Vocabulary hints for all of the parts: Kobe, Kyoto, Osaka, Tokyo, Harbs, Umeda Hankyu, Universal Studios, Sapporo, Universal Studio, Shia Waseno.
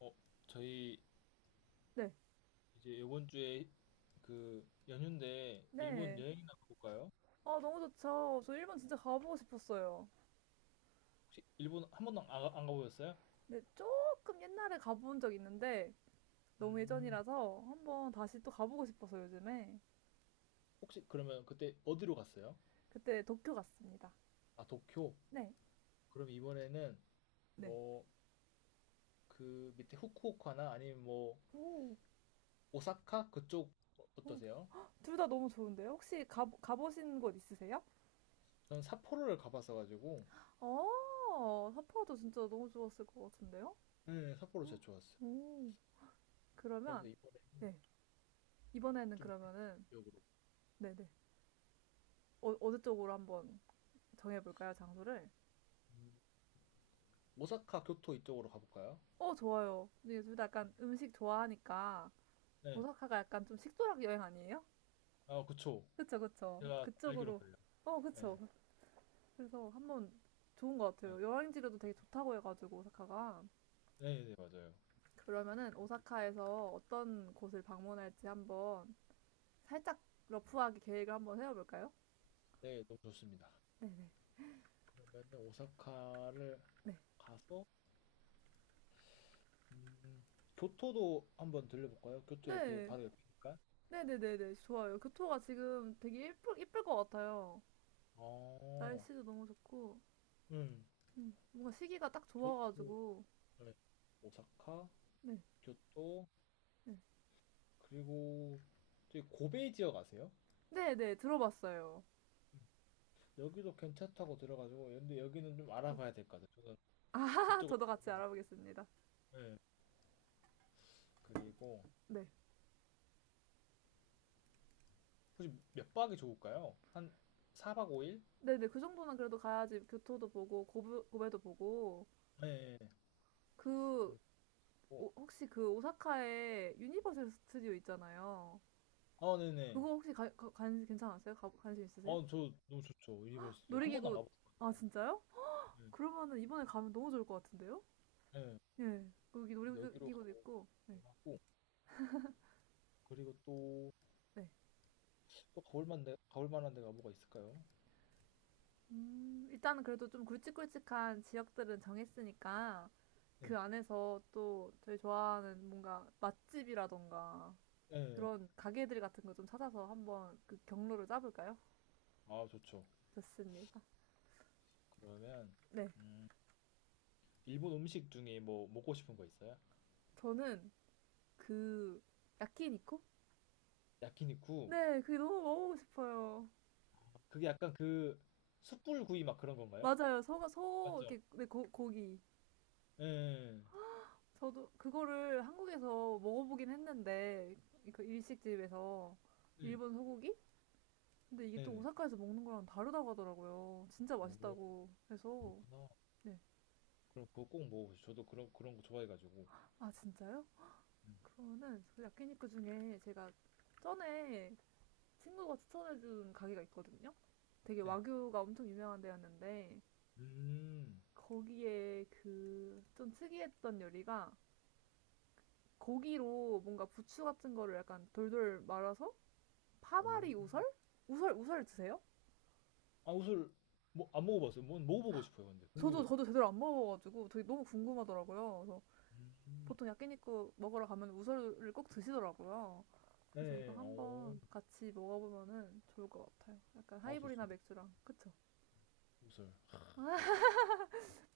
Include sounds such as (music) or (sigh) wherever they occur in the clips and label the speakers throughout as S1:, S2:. S1: 어, 저희
S2: 네.
S1: 이제 이번 주에 그 연휴인데 일본
S2: 네.
S1: 여행이나 가볼까요?
S2: 아, 너무 좋죠. 저 일본 진짜 가보고 싶었어요.
S1: 혹시 일본 한 번도 안 가보셨어요?
S2: 근데 조금 옛날에 가본 적 있는데 너무
S1: 음,
S2: 예전이라서 한번 다시 또 가보고 싶어서 요즘에
S1: 혹시 그러면 그때 어디로 갔어요?
S2: 그때 도쿄 갔습니다.
S1: 아, 도쿄.
S2: 네.
S1: 그럼 이번에는
S2: 네.
S1: 뭐 그 밑에 후쿠오카나 아니면 뭐
S2: 오,
S1: 오사카 그쪽
S2: 오.
S1: 어떠세요?
S2: 둘 다 너무 좋은데요? 혹시 가보신 곳 있으세요?
S1: 저는 삿포로를 가봤어 가지고
S2: 삿포로도 진짜 너무 좋았을 것 같은데요?
S1: 네, 삿포로 진짜 좋았어요.
S2: 오,
S1: 그래서
S2: 그러면,
S1: 이번에
S2: 네. 이번에는
S1: 좀 밑에
S2: 그러면은,
S1: 지역으로
S2: 네네. 어느 쪽으로 한번 정해볼까요, 장소를?
S1: 음, 오사카 교토 이쪽으로 가볼까요?
S2: 어, 좋아요. 근데 둘 다 약간 음식 좋아하니까
S1: 네.
S2: 오사카가 약간 좀 식도락 여행 아니에요?
S1: 아, 그쵸.
S2: 그쵸, 그쵸.
S1: 제가 알기론
S2: 그쪽으로.
S1: 그래요.
S2: 어,
S1: 네.
S2: 그쵸. 그래서 한번 좋은 것
S1: 네,
S2: 같아요. 여행지로도 되게 좋다고 해가지고 오사카가.
S1: 네, 네, 맞아요.
S2: 그러면은 오사카에서 어떤 곳을 방문할지 한번 살짝 러프하게 계획을 한번 세워볼까요?
S1: 네, 너무 좋습니다.
S2: 네네.
S1: 그러면은 오사카를
S2: 네.
S1: 가서 음, 교토도 한번 들려볼까요? 교토 옆에
S2: 네.
S1: 바로 옆이니까.
S2: 네네네네. 좋아요. 교토가 지금 되게 예쁠 것 같아요.
S1: 어,
S2: 날씨도 너무 좋고,
S1: 음,
S2: 뭔가 시기가 딱
S1: 교토,
S2: 좋아가지고,
S1: 네. 오사카,
S2: 네.
S1: 교토,
S2: 네.
S1: 그리고 저기 고베 지역 아세요?
S2: 네네, 들어봤어요.
S1: 음, 여기도 괜찮다고 들어가지고 근데 여기는 좀 알아봐야 될 것 같아요. 저는
S2: 아,
S1: 이쪽으로
S2: 저도
S1: 잘
S2: 같이
S1: 몰라가지고.
S2: 알아보겠습니다.
S1: 네. 그리고
S2: 네.
S1: 혹시 몇 박이 좋을까요? 한 4박 5일?
S2: 네네, 그 정도는 그래도 가야지 교토도 보고, 고베도 보고,
S1: 네.
S2: 그,
S1: 그렇고
S2: 혹시 그 오사카에 유니버설 스튜디오 있잖아요.
S1: 아, 네네.
S2: 그거 혹시 괜찮았어요? 관심
S1: 아,
S2: 있으세요?
S1: 저 너무 좋죠. 유니버스. 한 번도 안
S2: 놀이기구, 아,
S1: 가봤어가지고.
S2: 진짜요?
S1: 네.
S2: 그러면은 이번에 가면 너무 좋을 것 같은데요?
S1: 네.
S2: 예. 거기
S1: 여기로
S2: 놀이기구도
S1: 가보고
S2: 있고, 네.
S1: 하고 그리고 또,
S2: 네.
S1: 또 가볼 만데, 가볼 만한 데가 뭐가 있을까요?
S2: 일단은 그래도 좀 굵직굵직한 지역들은 정했으니까
S1: 네.
S2: 그 안에서 또 저희 좋아하는 뭔가 맛집이라던가
S1: 네.
S2: 그런 가게들 같은 거 좀 찾아서 한번 그 경로를 짜볼까요?
S1: 아, 좋죠.
S2: 좋습니다.
S1: 그러면
S2: 네,
S1: 음, 일본 음식 중에 뭐 먹고 싶은 거 있어요?
S2: 저는 그 야키니코?
S1: 야키니쿠.
S2: 네, 그게 너무 먹어보고 싶어요.
S1: 그게 약간 그 숯불 구이 막 그런 건가요?
S2: 맞아요. 소,
S1: 맞죠?
S2: 이렇게, 네, 고기.
S1: 네.
S2: 저도 그거를 한국에서 먹어보긴 했는데, 그 일식집에서
S1: 네.
S2: 일본 소고기? 근데 이게 또
S1: 네네.
S2: 오사카에서 먹는 거랑 다르다고 하더라고요. 진짜
S1: 어,
S2: 맛있다고 해서.
S1: 그렇구나.
S2: 네.
S1: 그럼 그거 꼭 먹어보죠. 저도 그런 거 좋아해가지고.
S2: 아, 진짜요?
S1: 음.
S2: 그거는 그 야키니쿠 중에 제가 전에 친구가 추천해준 가게가 있거든요. 되게
S1: 네.
S2: 와규가 엄청 유명한 데였는데
S1: 음.
S2: 거기에 그 좀 특이했던 요리가 고기로 뭔가 부추 같은 거를 약간 돌돌 말아서
S1: 오.
S2: 파마리 우설? 우설 드세요?
S1: 아웃을 뭐 안 먹어봤어요. 뭐 먹어보고 싶어요. 근데
S2: 저도
S1: 궁금해.
S2: 저도 제대로 안 먹어가지고 되게 너무 궁금하더라고요. 그래서
S1: 음.
S2: 보통 야끼니쿠 먹으러 가면 우설을 꼭 드시더라고요. 그래서 이거
S1: 네,
S2: 한번 같이 먹어보면은 좋을 것 같아요. 약간
S1: 아
S2: 하이볼이나
S1: 좋습니다.
S2: 맥주랑. 그쵸?
S1: 우설 아, 맛있겠다.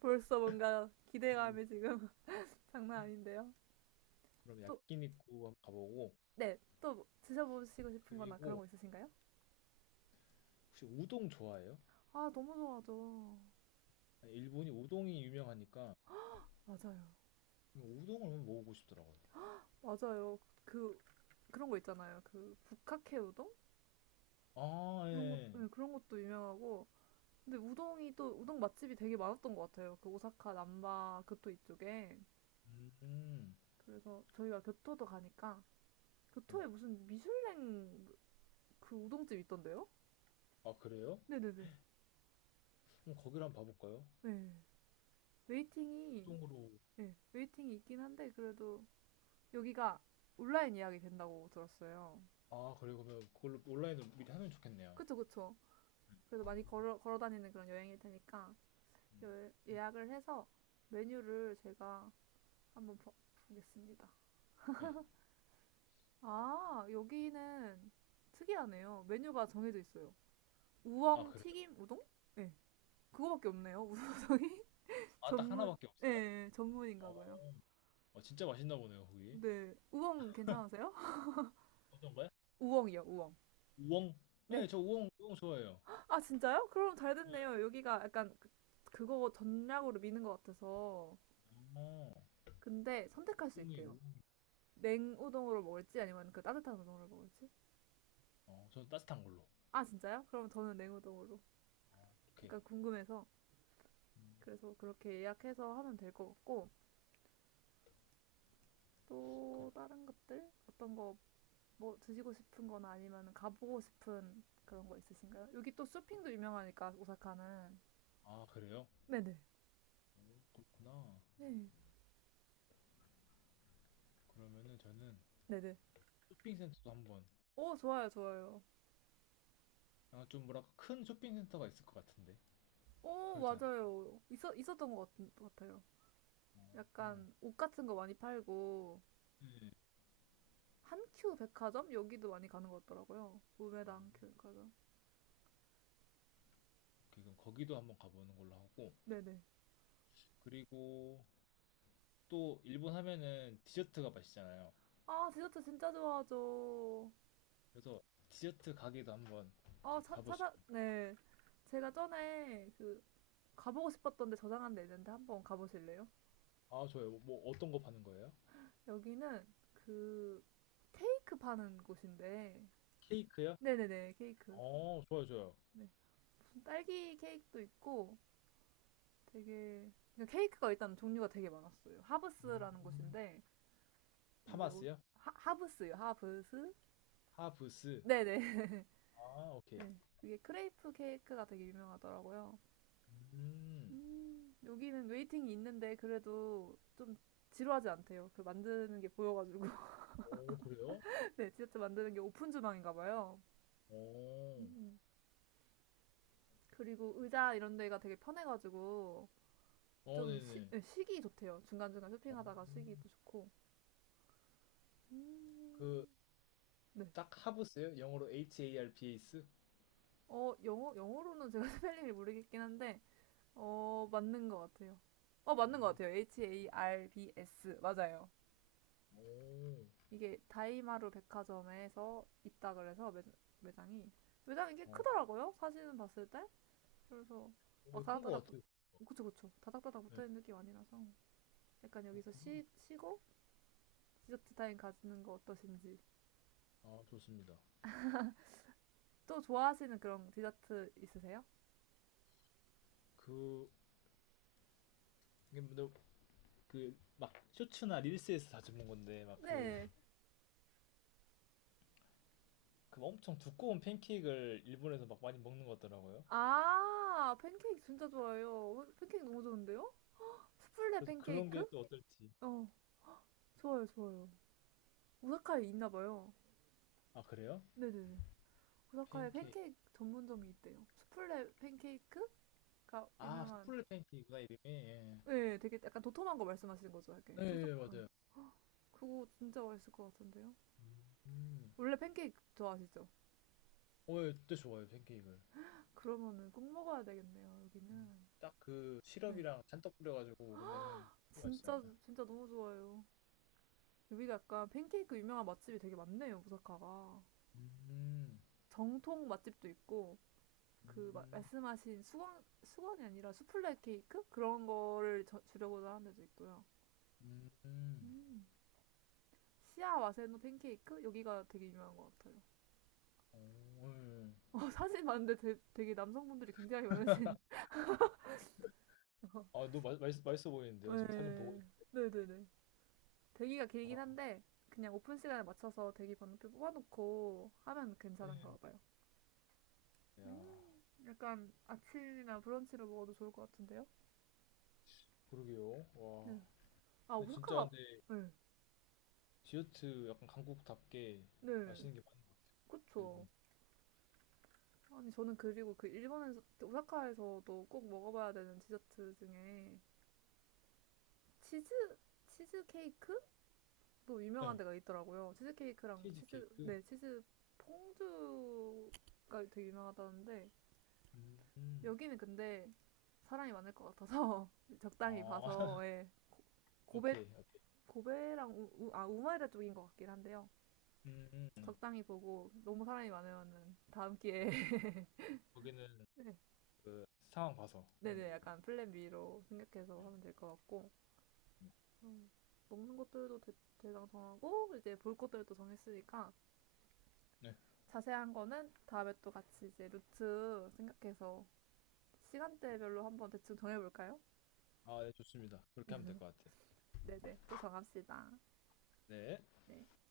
S2: 벌써 뭔가
S1: 음,
S2: 기대감이 지금 (laughs) 장난 아닌데요.
S1: 그럼
S2: 또,
S1: 야끼니쿠 한번 가보고
S2: 네. 또 드셔보시고 싶은 거나 그런
S1: 그리고
S2: 거 있으신가요?
S1: 혹시 우동 좋아해요?
S2: 아, 너무 좋아하죠.
S1: 아니, 일본이 우동이 유명하니까
S2: 맞아요.
S1: 우동을 한번 먹어보고 싶더라고요.
S2: 맞아요. 그, 그런 거 있잖아요. 그, 북카케 우동?
S1: 아,
S2: 그런 것,
S1: 예.
S2: 네, 그런 것도 유명하고. 근데 우동이 또, 우동 맛집이 되게 많았던 것 같아요. 그 오사카 남바 그또 이쪽에.
S1: 음,
S2: 그래서 저희가 교토도 가니까
S1: 네.
S2: 교토에 무슨 미슐랭 그 우동집 있던데요?
S1: 아 그래요?
S2: 네네네.
S1: 그럼 거기를 한번 봐볼까요?
S2: 네. 웨이팅이
S1: 우동으로.
S2: 네, 웨이팅이 있긴 한데 그래도 여기가 온라인 예약이 된다고 들었어요.
S1: 아 그래 그러면 그걸로 온라인으로 미리 하면 좋겠네요.
S2: 그쵸 그쵸. 그래서 많이 걸어 걸어 다니는 그런 여행일 테니까
S1: 음,
S2: 예약을 해서 메뉴를 제가 한번 보겠습니다.
S1: 네. 아
S2: 아 여기는 특이하네요. 메뉴가 정해져 있어요.
S1: 아,
S2: 우엉
S1: 그래요?
S2: 튀김 우동? 네. 그거밖에 없네요. (laughs) 우엉
S1: 아 딱
S2: 전문,
S1: 하나밖에
S2: 예,
S1: 없어요?
S2: 예, 전문인가 봐요.
S1: 어. 아, 진짜 맛있나 보네요, 거기.
S2: 네. 우엉 괜찮으세요? (laughs)
S1: 어떤 거요?
S2: 우엉이요, 우엉.
S1: 우엉? 네,
S2: 네.
S1: 저 우엉, 우엉 좋아해요.
S2: 아, 진짜요? 그럼 잘
S1: 네.
S2: 됐네요. 여기가 약간 그거 전략으로 미는 것 같아서.
S1: 어,
S2: 근데 선택할 수
S1: 우엉이,
S2: 있대요.
S1: 우엉이.
S2: 냉우동으로 먹을지 아니면 그 따뜻한 우동으로 먹을지.
S1: 저는 따뜻한 걸로.
S2: 아, 진짜요? 그럼 저는 냉우동으로.
S1: 오케이.
S2: 그러니까 궁금해서.
S1: 음,
S2: 그래서 그렇게 예약해서 하면 될 것 같고.
S1: 그-
S2: 또 다른 것들? 어떤 거 뭐 드시고 싶은 거나 아니면 가보고 싶은 그런 거 있으신가요? 여기 또 쇼핑도 유명하니까 오사카는
S1: 아, 그래요?
S2: 네네.
S1: 오, 그렇구나.
S2: 네.
S1: 그러면은 저는
S2: 네네.
S1: 쇼핑센터도 한번,
S2: 오, 좋아요, 좋아요.
S1: 아, 좀 뭐랄까, 큰 쇼핑센터가 있을 것 같은데.
S2: 오,
S1: 그렇지 않을까?
S2: 맞아요. 있었던 것 같 같아요.
S1: 어, 어.
S2: 약간 옷 같은 거 많이 팔고,
S1: 네.
S2: 한큐 백화점? 여기도 많이 가는 것 같더라고요.
S1: 어,
S2: 우메다 한큐 백화점.
S1: 오케이, 그럼 거기도 한번 가보는 걸로 하고.
S2: 네네.
S1: 그리고 또 일본 하면은 디저트가 맛있잖아요.
S2: 아, 디저트 진짜 좋아하죠.
S1: 그래서 디저트 가게도 한번
S2: 아,
S1: 봐보시
S2: 네. 제가 전에 가보고 싶었던데 저장한 데 있는데 한번 가보실래요?
S1: 아, 좋아요. 뭐 어떤 거 파는 거예요?
S2: 여기는 그, 케이크 파는 곳인데,
S1: 케이크요?
S2: 네네네, 케이크.
S1: 좋아요, 좋아요.
S2: 네. 무슨 딸기 케이크도 있고, 되게 그러니까 케이크가 일단 종류가 되게 많았어요. 하브스라는
S1: 음,
S2: 곳인데 이게 오-
S1: 파마스요?
S2: 하브스요. 하브스?
S1: 하브스.
S2: 네네. (laughs)
S1: 아, 오케이.
S2: 네. 이게 크레이프 케이크가 되게 유명하더라고요.
S1: 음,
S2: 여기는 웨이팅이 있는데 그래도 좀 지루하지 않대요. 그 만드는 게 보여가지고. (laughs)
S1: 오, 그래요?
S2: 네, 디저트 만드는 게 오픈 주방인가 봐요.
S1: 오,
S2: 음. 그리고 의자 이런 데가 되게 편해가지고 좀
S1: 네네.
S2: 네, 쉬기 좋대요. 중간중간
S1: 어,
S2: 쇼핑하다가 쉬기도 좋고.
S1: 그,
S2: 음, 네.
S1: 딱 하브스요? 영어로 H-A-R-B-S?
S2: 영어로는 제가 (laughs) 스펠링을 모르겠긴 한데, 맞는 것 같아요. 맞는 것
S1: 음,
S2: 같아요. Harbs. 맞아요.
S1: 오,
S2: 이게 다이마루 백화점에서 있다 그래서 매장이, 매장이 꽤
S1: 어,
S2: 크더라고요. 사진은 봤을 때. 그래서 막
S1: 오, 큰거
S2: 다닥다닥,
S1: 같아요.
S2: 그쵸, 그쵸. 다닥다닥
S1: 네,
S2: 붙어 있는 느낌 아니라서. 약간 여기서
S1: 그렇구나.
S2: 쉬고 디저트 타임 가지는 거 어떠신지.
S1: 아, 좋습니다.
S2: 또 좋아하시는 그런 디저트 있으세요?
S1: 그, 이게 근데 그, 막, 쇼츠나 릴스에서 자주 본 건데, 막 그,
S2: 네.
S1: 그 엄청 두꺼운 팬케이크를 일본에서 막 많이 먹는 것 같더라고요.
S2: 아, 팬케이크 진짜 좋아요. 팬케이크 너무 좋은데요? 수플레
S1: 그래서 그런 게
S2: 팬케이크?
S1: 또 어떨지.
S2: 어, 좋아요, 좋아요. 오사카에 있나 봐요.
S1: 아, 그래요?
S2: 네네네. 오사카에
S1: 팬케이크.
S2: 팬케이크 전문점이 있대요. 수플레 팬케이크가
S1: 아,
S2: 유명한,
S1: 수플레 팬케이크구나, 이름이. 예.
S2: 네, 되게 약간 도톰한 거 말씀하시는 거죠, 이렇게.
S1: 네, 예,
S2: 촉촉한. 네.
S1: 맞아요.
S2: 그거 진짜 맛있을 것 같은데요?
S1: 음, 음,
S2: 원래 팬케이크 좋아하시죠?
S1: 예, 진짜 좋아요, 팬케이크를.
S2: 그러면은 꼭 먹어야 되겠네요,
S1: 음.
S2: 여기는.
S1: 딱 그
S2: 네.
S1: 시럽이랑 잔뜩 뿌려가지고 먹으면은 진짜
S2: 진짜,
S1: 맛있잖아요.
S2: 진짜 너무 좋아요. 여기가 약간 팬케이크 유명한 맛집이 되게 많네요, 오사카가.
S1: 음,
S2: 정통 맛집도 있고, 그
S1: 음,
S2: 말씀하신 수건 수건이 아니라 수플레 케이크 그런 거를 주려고도 하는 데도 있고요.
S1: 음,
S2: 음, 시아 와세노 팬케이크 여기가 되게 유명한 것 같아요.
S1: 오, 예.
S2: 사진 봤는데 되게 남성분들이 굉장히 많으신.
S1: 아,
S2: (laughs)
S1: 너무 맛있어 보이는데요. 지금 사진 보고
S2: 네,
S1: 있...
S2: 네네네. 대기가
S1: 아,
S2: 길긴 한데 그냥 오픈 시간에 맞춰서 대기 번호표 뽑아놓고 하면 괜찮은가
S1: 네.
S2: 봐요.
S1: 야,
S2: 약간 아침이나 브런치를 먹어도 좋을 것 같은데요?
S1: 그러게요. 와,
S2: 네. 아
S1: 근데 진짜
S2: 오사카가
S1: 근데
S2: 네,
S1: 디저트 약간 한국답게
S2: 네,
S1: 맛있는 게 많은 것 같아요.
S2: 그쵸.
S1: 일본.
S2: 아니 저는 그리고 그 일본에서 오사카에서도 꼭 먹어봐야 되는 디저트 중에 치즈 치즈 케이크도 유명한
S1: 네.
S2: 데가 있더라고요. 치즈 케이크랑 치즈
S1: 치즈케이크.
S2: 네, 치즈 퐁듀가 되게 유명하다는데
S1: 음.
S2: 여기는 근데 사람이 많을 것 같아서 (laughs) 적당히
S1: 어,
S2: 봐서
S1: (laughs)
S2: 예 고베
S1: 오케이, 오케이.
S2: 고베랑 아 우마이라 쪽인 것 같긴 한데요.
S1: 음, 음,
S2: 적당히 보고 너무 사람이 많으면은 다음
S1: 음.
S2: 기회에 (laughs)
S1: 거기는
S2: 네.
S1: 그 상황 봐서 하는
S2: 네네
S1: 걸로.
S2: 약간 플랜 B로 생각해서
S1: 네.
S2: 하면 될 것 같고 음, 먹는 것들도 대강 정하고 이제 볼 것들도 정했으니까
S1: 네.
S2: 자세한 거는 다음에 또 같이 이제 루트 생각해서 시간대별로 한번 대충 정해볼까요?
S1: 아, 네, 좋습니다. 그렇게 하면 될 것 같아요.
S2: 네네, 또 정합시다.
S1: 네.
S2: 네.